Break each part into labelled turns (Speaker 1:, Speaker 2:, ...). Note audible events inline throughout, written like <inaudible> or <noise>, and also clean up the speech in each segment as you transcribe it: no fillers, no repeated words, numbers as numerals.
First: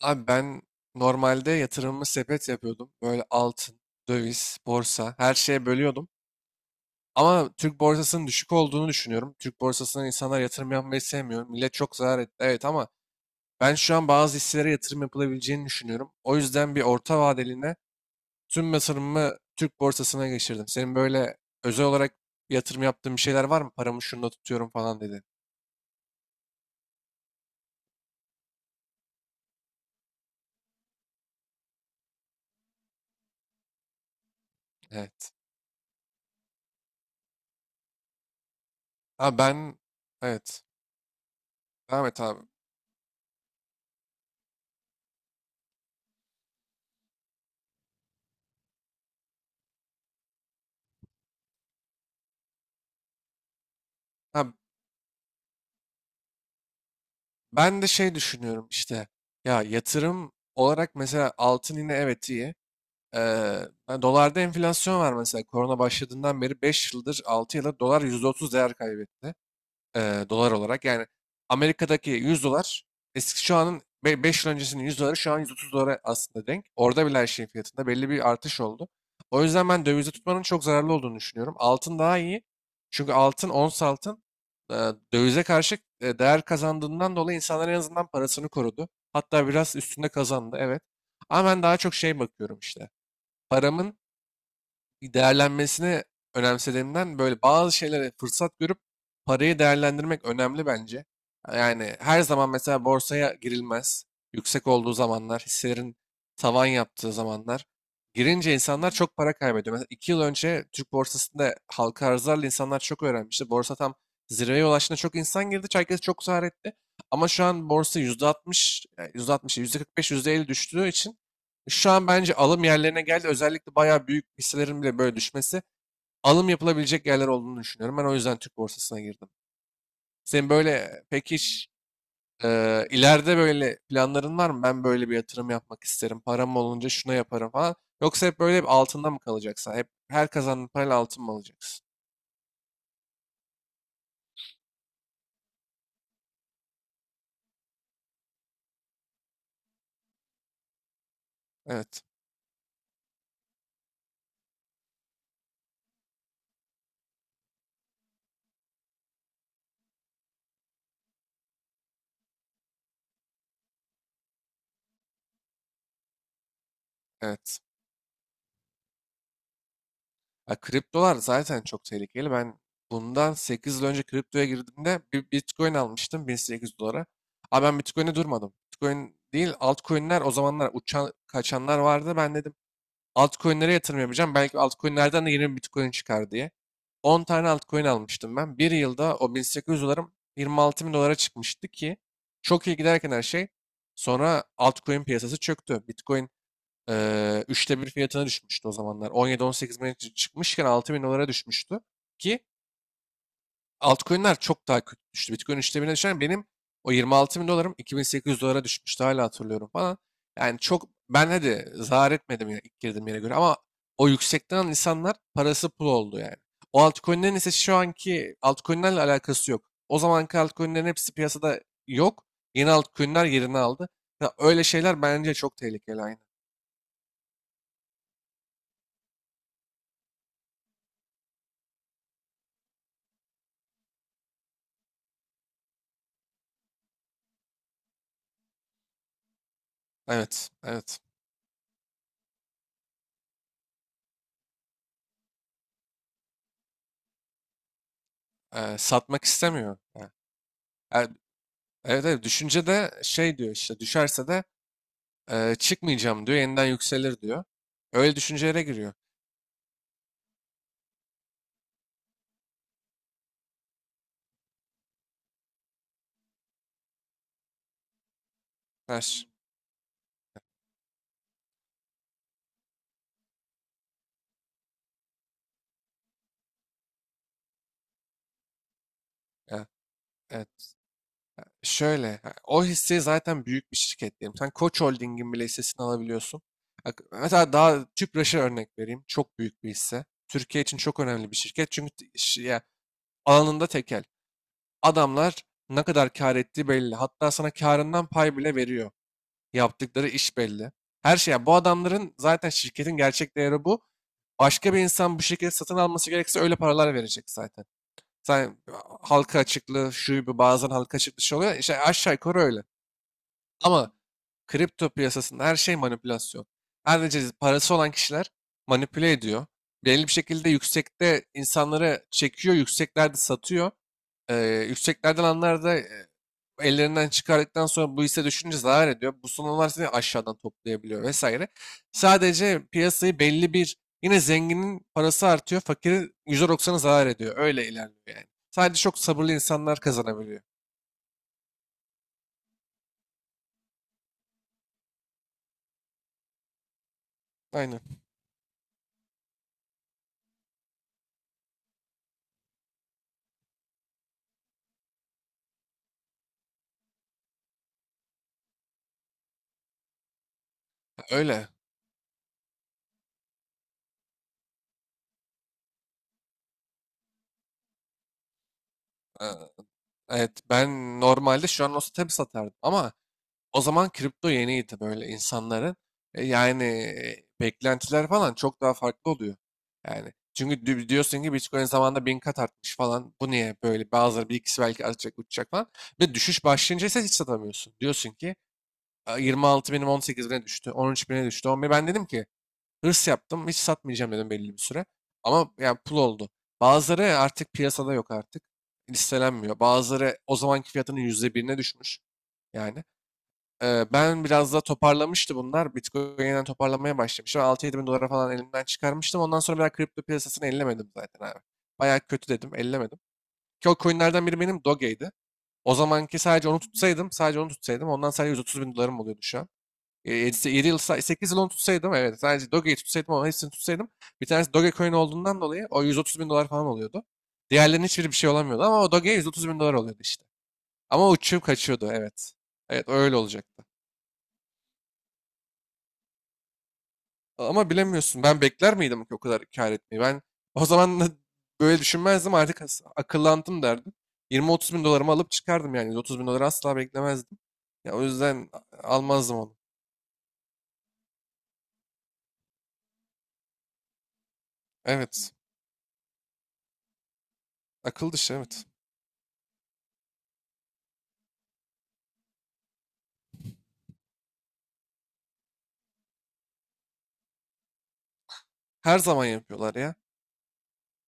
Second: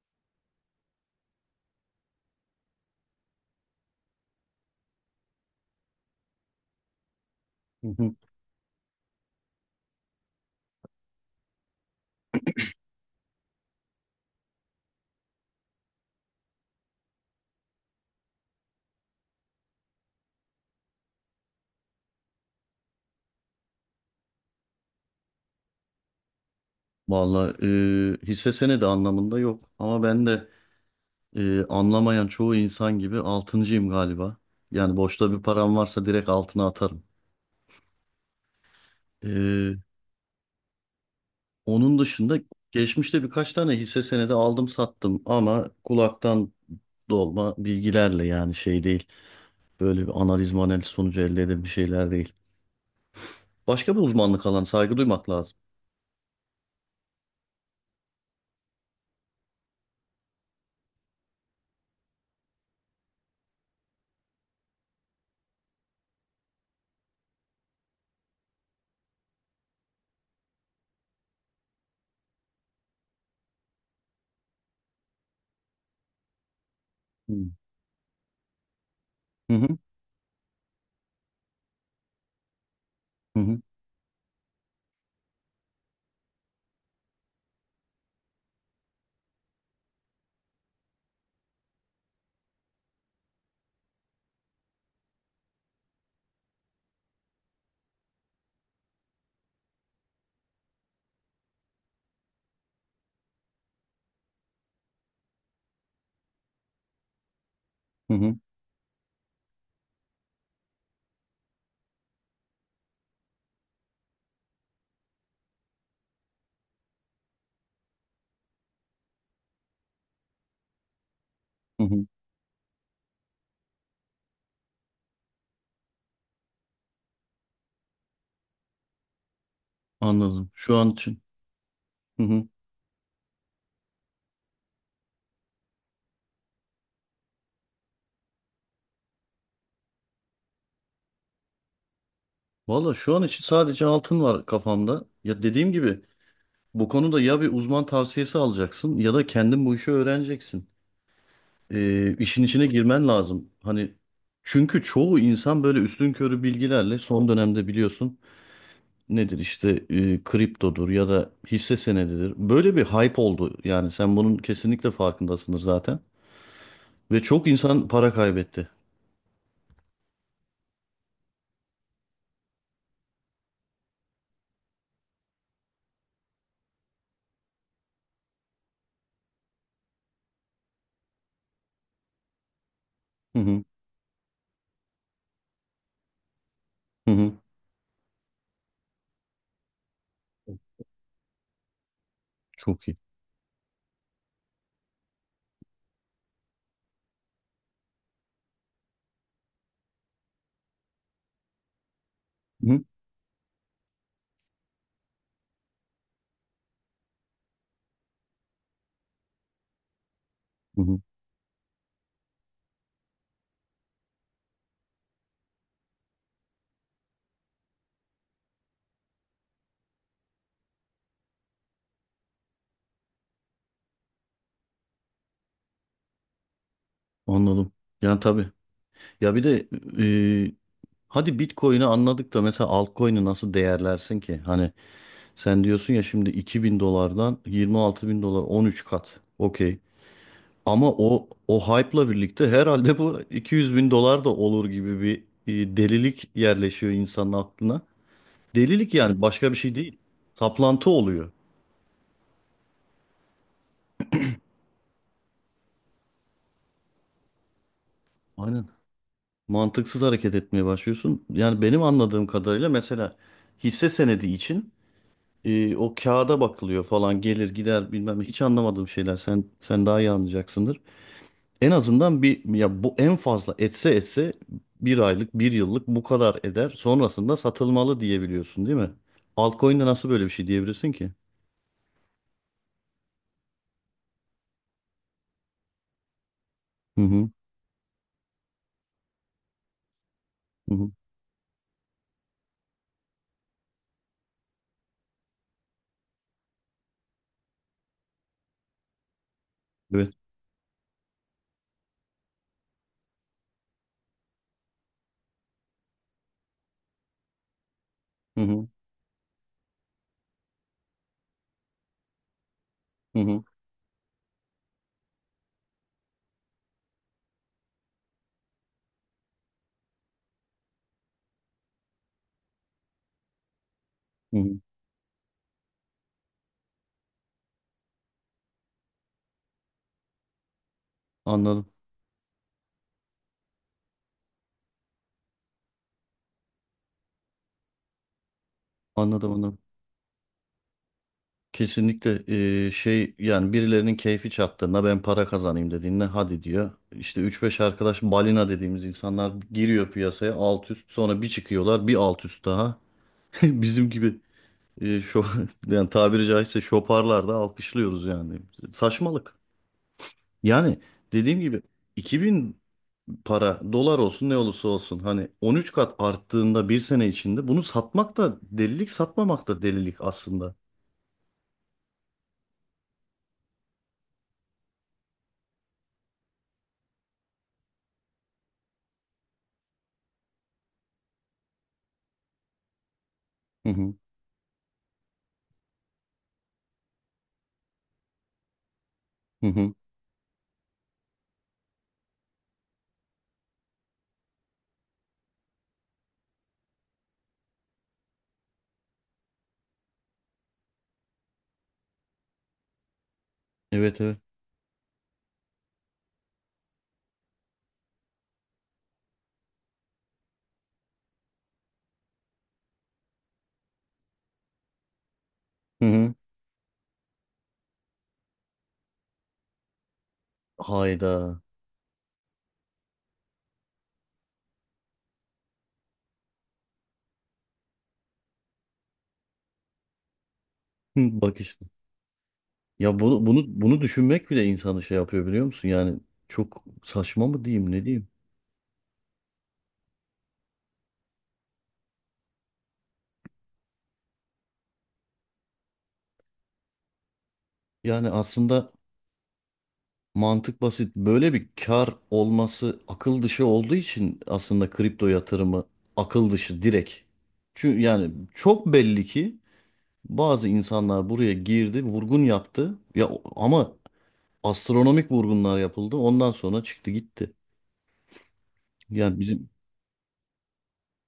Speaker 1: Abi ben normalde yatırımımı sepet yapıyordum. Böyle altın, döviz, borsa her şeye bölüyordum. Ama Türk
Speaker 2: Hı hı.
Speaker 1: borsasının düşük olduğunu düşünüyorum. Türk borsasına insanlar yatırım yapmayı sevmiyor. Millet çok zarar etti. Evet, ama ben şu an bazı hisselere yatırım yapılabileceğini düşünüyorum. O yüzden bir orta vadeline tüm yatırımımı Türk borsasına geçirdim. Senin böyle özel olarak yatırım yaptığın bir şeyler var mı? Paramı şunda tutuyorum falan dedi.
Speaker 2: Vallahi hisse senedi anlamında yok ama ben de anlamayan çoğu insan gibi altıncıyım galiba. Yani boşta
Speaker 1: Evet.
Speaker 2: bir param varsa direkt altına atarım.
Speaker 1: Ha
Speaker 2: E,
Speaker 1: ben evet.
Speaker 2: Onun
Speaker 1: Devam et
Speaker 2: dışında
Speaker 1: abi.
Speaker 2: geçmişte birkaç tane hisse senedi aldım sattım ama kulaktan dolma bilgilerle yani şey değil. Böyle bir analiz sonucu elde edilen bir şeyler değil. Başka bir
Speaker 1: Ha,
Speaker 2: uzmanlık alanı saygı duymak lazım.
Speaker 1: ben de şey düşünüyorum işte, ya yatırım olarak mesela altın yine evet iyi. Ee, Hani dolarda enflasyon var mesela korona başladığından beri 5 yıldır 6 yıldır dolar %30 değer kaybetti, dolar olarak. Yani Amerika'daki 100 dolar, eski şu anın 5 yıl öncesinin 100 doları şu an 130 dolara aslında denk. Orada bile her
Speaker 2: Hı
Speaker 1: şeyin fiyatında belli bir artış oldu. O
Speaker 2: hı, hı
Speaker 1: yüzden ben dövizde tutmanın çok zararlı olduğunu düşünüyorum. Altın daha iyi. Çünkü altın,
Speaker 2: hı,
Speaker 1: ons altın e, dövize karşı değer kazandığından dolayı insanlar en azından parasını korudu. Hatta biraz üstünde kazandı, evet. Ama ben daha çok şey bakıyorum işte. Paramın değerlenmesini önemsediğimden böyle bazı şeylere fırsat görüp parayı değerlendirmek önemli bence. Yani her zaman mesela borsaya girilmez. Yüksek olduğu zamanlar, hisselerin tavan yaptığı zamanlar.
Speaker 2: hı hı,
Speaker 1: Girince insanlar çok para kaybediyor. Mesela iki yıl önce Türk borsasında halka arzlarla insanlar çok öğrenmişti. Borsa tam zirveye ulaştığında çok insan girdi. Herkes çok zarar etti. Ama şu an borsa %60, yani yüzde altmış, yüzde kırk beş, yüzde elli düştüğü için
Speaker 2: hı
Speaker 1: şu
Speaker 2: hı.
Speaker 1: an bence alım yerlerine geldi. Özellikle bayağı büyük hisselerin bile böyle düşmesi alım yapılabilecek yerler olduğunu düşünüyorum. Ben o yüzden Türk borsasına girdim. Senin
Speaker 2: Anladım. Şu an
Speaker 1: böyle
Speaker 2: için.
Speaker 1: pek hiç
Speaker 2: Hı hı.
Speaker 1: e, ileride böyle planların var mı? Ben böyle bir yatırım yapmak isterim. Param olunca şuna yaparım falan. Yoksa hep böyle hep altında mı kalacaksın? Hep her kazandığın parayla altın mı alacaksın?
Speaker 2: Valla şu an için sadece altın var kafamda. Ya dediğim gibi bu konuda ya bir uzman tavsiyesi alacaksın ya da kendin bu işi öğreneceksin.
Speaker 1: Evet,
Speaker 2: İşin içine girmen lazım. Hani çünkü çoğu insan böyle üstünkörü bilgilerle son dönemde biliyorsun nedir işte kriptodur ya da hisse senedidir. Böyle bir hype oldu yani sen bunun kesinlikle farkındasındır zaten. Ve çok
Speaker 1: evet.
Speaker 2: insan para kaybetti.
Speaker 1: Ya kriptolar zaten çok tehlikeli. Ben bundan 8 yıl önce kriptoya girdiğimde bir Bitcoin almıştım 1800 dolara. Ama ben Bitcoin'e durmadım. Bitcoin değil altcoin'ler o zamanlar uçan kaçanlar vardı. Ben dedim
Speaker 2: Hı hı,
Speaker 1: altcoin'lere yatırım yapacağım. Belki altcoin'lerden de yeni bir Bitcoin çıkar diye.
Speaker 2: hı
Speaker 1: On
Speaker 2: hı.
Speaker 1: tane altcoin almıştım ben. Bir yılda o 1800 dolarım 26 bin dolara çıkmıştı ki çok iyi
Speaker 2: Çok iyi.
Speaker 1: giderken her şey. Sonra altcoin piyasası çöktü. Bitcoin üçte bir fiyatına düşmüştü o zamanlar. 17-18 bine çıkmışken 6 bin dolara düşmüştü. Ki
Speaker 2: Hı hı,
Speaker 1: altcoin'ler çok daha kötü düştü. Bitcoin üçte birine düşen benim o 26 bin dolarım 2800 dolara düşmüştü. Hala hatırlıyorum falan. Yani
Speaker 2: hı
Speaker 1: çok
Speaker 2: hı.
Speaker 1: ben hadi zarar etmedim yine ilk girdiğim yere göre ama o yüksekten alan insanlar parası pul oldu yani. O altcoin'lerin ise şu anki altcoin'lerle alakası yok. O zamanki altcoin'lerin hepsi piyasada yok. Yeni altcoin'ler yerini aldı. Ya öyle şeyler bence çok tehlikeli.
Speaker 2: Anladım. Yani tabii. Ya bir de e, hadi Bitcoin'i anladık da mesela altcoin'i nasıl değerlersin ki? Hani sen diyorsun ya şimdi 2 bin dolardan 26 bin dolar 13 kat. Okey.
Speaker 1: Evet,
Speaker 2: Ama
Speaker 1: evet.
Speaker 2: o hype'la birlikte herhalde bu 200 bin dolar da olur gibi bir delilik yerleşiyor insanın aklına. Delilik yani
Speaker 1: Satmak
Speaker 2: başka bir şey
Speaker 1: istemiyor.
Speaker 2: değil.
Speaker 1: Ha,
Speaker 2: Saplantı
Speaker 1: e-
Speaker 2: oluyor.
Speaker 1: evet, evet. Düşünce de şey diyor işte, düşerse de çıkmayacağım diyor. Yeniden yükselir diyor. Öyle düşüncelere
Speaker 2: Aynen.
Speaker 1: giriyor.
Speaker 2: Mantıksız hareket etmeye başlıyorsun. Yani benim anladığım kadarıyla mesela hisse senedi için o kağıda bakılıyor falan gelir gider bilmem ne. Hiç anlamadığım şeyler,
Speaker 1: Ters.
Speaker 2: sen daha iyi anlayacaksındır. En azından bir ya bu en fazla etse bir aylık bir yıllık bu kadar eder sonrasında satılmalı diyebiliyorsun değil mi?
Speaker 1: Ya,
Speaker 2: Altcoin'de nasıl böyle bir şey
Speaker 1: evet.
Speaker 2: diyebilirsin ki?
Speaker 1: Şöyle, ha, o hisse zaten büyük bir şirket diyelim. Sen Koç Holding'in bile hissesini alabiliyorsun. Bak,
Speaker 2: Hı hı,
Speaker 1: mesela daha Tüpraş'a örnek vereyim. Çok büyük bir hisse. Türkiye
Speaker 2: hı
Speaker 1: için
Speaker 2: hı,
Speaker 1: çok önemli bir şirket. Çünkü ya, alanında tekel. Adamlar ne kadar kar ettiği belli. Hatta sana karından pay bile veriyor. Yaptıkları
Speaker 2: evet,
Speaker 1: iş belli. Her şey. Ya, bu adamların zaten şirketin gerçek değeri bu. Başka bir insan bu şirketi satın alması gerekirse öyle paralar verecek zaten.
Speaker 2: hı
Speaker 1: Sen
Speaker 2: hı,
Speaker 1: halka açıklığı şu bir bazen halka açıklığı şey oluyor. İşte aşağı yukarı öyle.
Speaker 2: hı hı,
Speaker 1: Ama kripto piyasasında her şey manipülasyon. Sadece parası olan kişiler manipüle ediyor. Belli bir şekilde yüksekte insanları çekiyor, yükseklerde satıyor. Ee,
Speaker 2: hı, hı.
Speaker 1: Yükseklerden alanlar da ellerinden çıkardıktan sonra bu hisse düşünce zarar ediyor. Bu sonralar seni aşağıdan toplayabiliyor vesaire.
Speaker 2: Anladım,
Speaker 1: Sadece piyasayı belli bir yine zenginin parası artıyor, fakirin %90'ı zarar ediyor. Öyle ilerliyor yani. Sadece çok sabırlı
Speaker 2: anladım.
Speaker 1: insanlar kazanabiliyor.
Speaker 2: Kesinlikle şey yani birilerinin keyfi çattığında ben para kazanayım dediğinde hadi diyor. İşte üç beş
Speaker 1: Aynen.
Speaker 2: arkadaş balina dediğimiz insanlar giriyor piyasaya alt üst sonra bir çıkıyorlar bir alt üst daha. <laughs> Bizim gibi şu <laughs> yani tabiri caizse şoparlar da alkışlıyoruz yani. Saçmalık. Yani dediğim
Speaker 1: Öyle.
Speaker 2: gibi 2000 para dolar olsun ne olursa olsun hani 13 kat arttığında bir sene içinde bunu satmak da delilik
Speaker 1: Ee,
Speaker 2: satmamak da delilik
Speaker 1: Evet,
Speaker 2: aslında.
Speaker 1: ben normalde şu an olsa tabii satardım ama o zaman kripto yeniydi böyle insanların. E, yani beklentiler falan çok daha farklı oluyor. Yani çünkü diyorsun ki Bitcoin zamanında bin kat artmış falan. Bu niye
Speaker 2: Hı
Speaker 1: böyle?
Speaker 2: hı.
Speaker 1: Bazıları bir ikisi belki artacak uçacak falan. Ve düşüş başlayınca ise hiç satamıyorsun. Diyorsun ki
Speaker 2: Hı
Speaker 1: 26
Speaker 2: hı.
Speaker 1: binim 18 bine düştü, 13 bine düştü. 11. Ben dedim ki hırs yaptım. Hiç satmayacağım dedim belli bir süre. Ama yani pul oldu. Bazıları artık piyasada yok artık. Listelenmiyor. Bazıları o zamanki fiyatının yüzde birine düşmüş. Yani.
Speaker 2: Evet, evet.
Speaker 1: Ben biraz da toparlamıştı bunlar. Bitcoin yeniden toparlamaya başlamıştı. 6-7 bin dolara falan elimden çıkarmıştım. Ondan sonra bir daha kripto piyasasını ellemedim zaten abi. Bayağı kötü dedim. Ellemedim. Ki o coinlerden biri benim Doge'ydi. O
Speaker 2: Hı hı.
Speaker 1: zamanki sadece onu tutsaydım, sadece onu tutsaydım ondan sadece 130 bin dolarım oluyordu şu an. 7 yıl,
Speaker 2: Hayda.
Speaker 1: 8 yıl onu tutsaydım evet sadece Doge'yi tutsaydım ama hepsini tutsaydım bir tanesi Dogecoin olduğundan dolayı o 130 bin dolar falan oluyordu. Diğerlerinin hiçbiri bir şey olamıyordu ama o Doge'ye 130 bin dolar oluyordu işte. Ama
Speaker 2: <laughs> Bak
Speaker 1: uçup
Speaker 2: işte.
Speaker 1: kaçıyordu evet. Evet
Speaker 2: Ya
Speaker 1: öyle
Speaker 2: bunu, bunu,
Speaker 1: olacaktı.
Speaker 2: bunu düşünmek bile insanı şey yapıyor biliyor musun? Yani çok saçma mı diyeyim
Speaker 1: Ama
Speaker 2: ne diyeyim?
Speaker 1: bilemiyorsun, ben bekler miydim ki o kadar kar etmeyi? Ben o zaman da böyle düşünmezdim, artık akıllandım derdim. Yirmi otuz bin dolarımı alıp çıkardım yani yüz otuz bin doları asla beklemezdim. Ya o
Speaker 2: Yani
Speaker 1: yüzden
Speaker 2: aslında
Speaker 1: almazdım onu.
Speaker 2: mantık basit. Böyle bir kar olması akıl dışı olduğu için aslında kripto
Speaker 1: Evet,
Speaker 2: yatırımı akıl dışı direkt. Çünkü yani
Speaker 1: akıl dışı, evet.
Speaker 2: çok belli ki bazı insanlar buraya girdi, vurgun yaptı. Ya ama astronomik vurgunlar yapıldı. Ondan sonra çıktı gitti.
Speaker 1: Her
Speaker 2: Yani
Speaker 1: zaman
Speaker 2: bizim
Speaker 1: yapıyorlar ya.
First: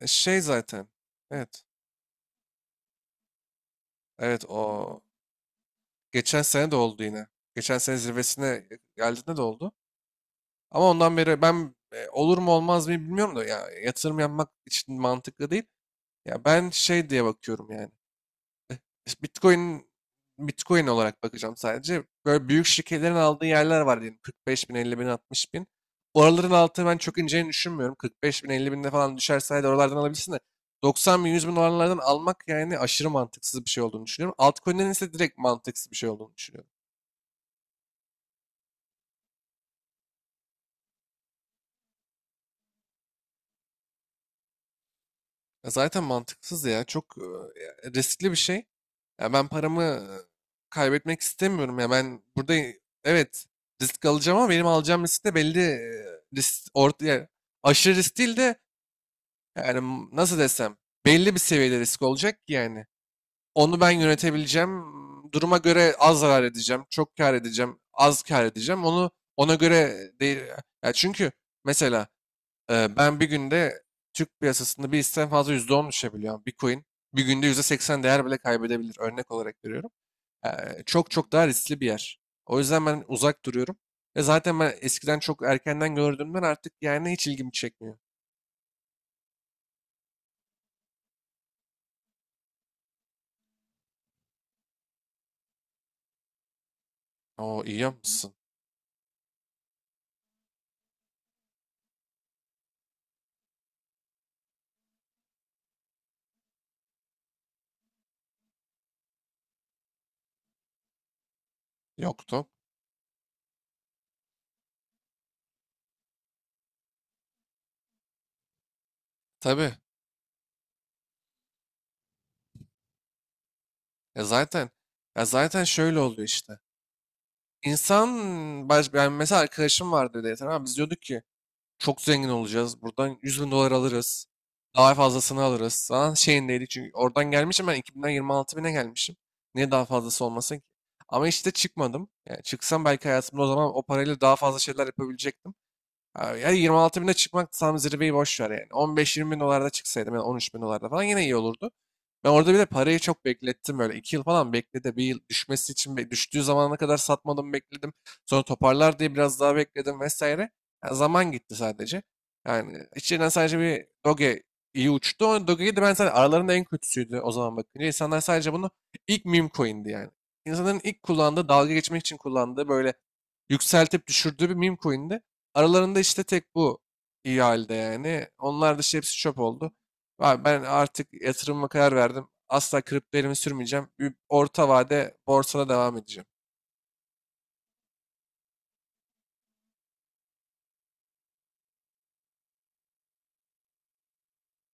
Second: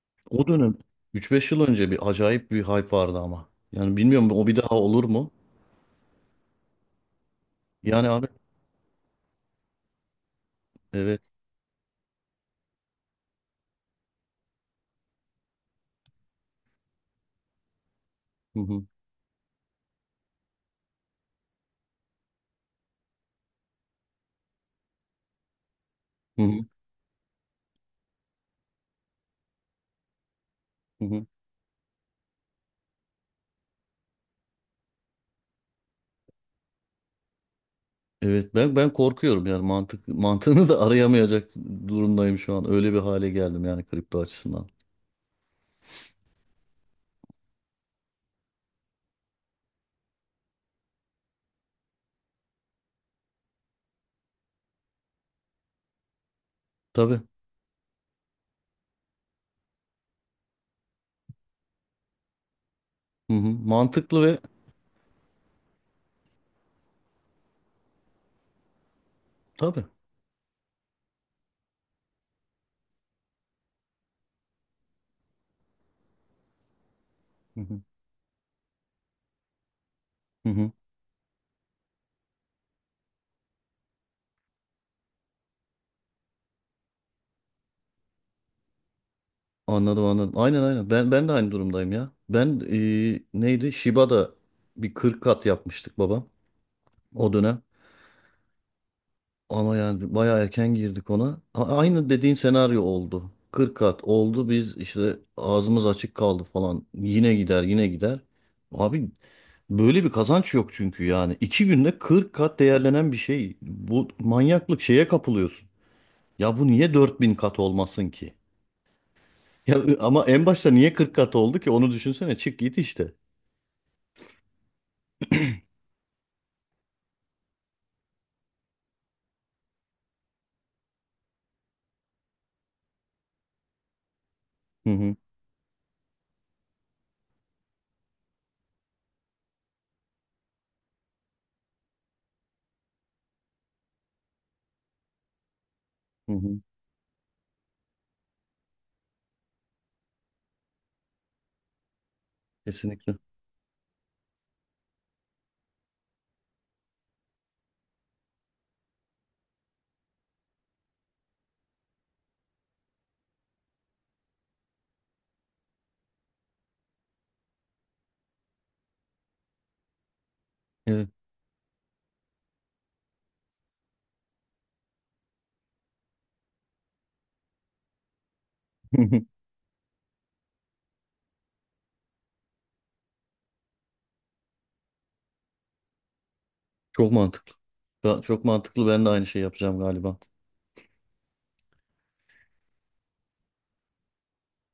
Speaker 1: E, şey
Speaker 2: o dönem
Speaker 1: zaten.
Speaker 2: üç beş yıl
Speaker 1: Evet.
Speaker 2: önce bir acayip bir hype vardı ama. Yani bilmiyorum
Speaker 1: Evet
Speaker 2: o bir daha
Speaker 1: o.
Speaker 2: olur mu?
Speaker 1: Geçen sene de oldu yine. Geçen sene
Speaker 2: Yani abi
Speaker 1: zirvesine geldiğinde de oldu. Ama ondan
Speaker 2: evet.
Speaker 1: beri ben olur mu olmaz mı bilmiyorum da ya yatırım yapmak için mantıklı değil. Ya ben şey diye bakıyorum yani.
Speaker 2: Hı hı.
Speaker 1: İşte, Bitcoin Bitcoin olarak bakacağım sadece. Böyle büyük şirketlerin aldığı yerler var diyelim. 45 bin, 50 bin, 60 bin.
Speaker 2: Hı
Speaker 1: Oraların
Speaker 2: hı.
Speaker 1: altı ben çok ineceğini düşünmüyorum. 45 bin, 50 binde falan düşerse hadi oralardan alabilirsin de.
Speaker 2: Hı
Speaker 1: 90
Speaker 2: hı.
Speaker 1: bin, 100 bin oralardan almak yani aşırı mantıksız bir şey olduğunu düşünüyorum. Altcoin'lerin ise direkt mantıksız bir şey olduğunu düşünüyorum.
Speaker 2: Evet ben korkuyorum yani mantık <laughs> mantığını da arayamayacak durumdayım şu an. Öyle bir hale geldim yani kripto açısından.
Speaker 1: Ya zaten mantıksız ya. Çok riskli bir şey. Ya ben paramı kaybetmek istemiyorum ya. Ben burada evet risk alacağım ama benim alacağım risk de belli, risk orta
Speaker 2: Tabii.
Speaker 1: yani aşırı risk değil de yani nasıl desem belli bir seviyede risk olacak ki yani.
Speaker 2: Hı hı.
Speaker 1: Onu ben
Speaker 2: Mantıklı ve
Speaker 1: yönetebileceğim. Duruma göre az zarar edeceğim, çok kar edeceğim, az kar edeceğim. Onu ona
Speaker 2: tabii.
Speaker 1: göre değil. Ya çünkü mesela ben bir günde Türk piyasasında bir hisseden fazla %10 düşebiliyor. Bitcoin bir günde
Speaker 2: Hı
Speaker 1: yüzde
Speaker 2: hı.
Speaker 1: seksen değer bile kaybedebilir. Örnek olarak veriyorum.
Speaker 2: Hı hı.
Speaker 1: Çok çok daha riskli bir yer. O yüzden ben uzak duruyorum. Ve zaten ben eskiden çok erkenden gördüğümden artık yani hiç ilgimi çekmiyor.
Speaker 2: Anladım. Aynen. Ben de aynı durumdayım ya. Ben neydi? Shiba'da bir 40 kat yapmıştık babam o dönem.
Speaker 1: O iyi yapmışsın.
Speaker 2: Ama yani bayağı erken girdik ona. Aynı dediğin senaryo oldu. 40 kat oldu. Biz işte ağzımız açık kaldı falan. Yine gider, yine gider. Abi böyle bir kazanç yok çünkü yani. İki günde 40
Speaker 1: Yoktu.
Speaker 2: kat değerlenen bir şey. Bu manyaklık şeye kapılıyorsun. Ya bu niye 4 bin kat olmasın ki?
Speaker 1: Tabii.
Speaker 2: Ya ama en başta niye 40 kat oldu ki? Onu düşünsene. Çık git işte.
Speaker 1: Ya zaten, ya zaten şöyle oluyor işte. İnsan baş, yani mesela arkadaşım vardı dedi. Tamam biz diyorduk ki çok zengin olacağız. Buradan 100 bin dolar alırız.
Speaker 2: Hı
Speaker 1: Daha
Speaker 2: hı.
Speaker 1: fazlasını alırız. Falan şeyindeydi çünkü oradan gelmişim ben 2000'den 26 bine gelmişim. Niye daha fazlası olmasın ki? Ama işte çıkmadım. Yani çıksam belki hayatımda o zaman o parayla daha fazla şeyler yapabilecektim.
Speaker 2: Hı
Speaker 1: Ha, yani
Speaker 2: hı.
Speaker 1: 26 bine çıkmak tam zirveyi boş ver yani. 15-20 bin dolarda çıksaydım yani 13 bin dolarda falan yine iyi olurdu. Ben orada bir de parayı
Speaker 2: Kesinlikle.
Speaker 1: çok beklettim böyle. İki yıl falan bekledi. Bir yıl düşmesi için düştüğü zamana kadar satmadım bekledim. Sonra toparlar diye biraz daha bekledim vesaire. Ya zaman gitti sadece. Yani içinden sadece bir Doge iyi uçtu. O Doge'yi de ben sadece aralarında en kötüsüydü o zaman bakınca. İnsanlar sadece bunu ilk meme coin'di yani. İnsanların ilk
Speaker 2: Evet.
Speaker 1: kullandığı, dalga geçmek için kullandığı böyle yükseltip düşürdüğü bir meme coin'di. Aralarında işte tek bu iyi halde yani. Onlar dışı hepsi çöp
Speaker 2: <laughs>
Speaker 1: oldu. Abi ben artık yatırımıma karar verdim. Asla kripto elimi sürmeyeceğim. Bir orta vade borsada devam edeceğim.
Speaker 2: Çok mantıklı. Ya çok mantıklı. Ben de aynı şey yapacağım galiba.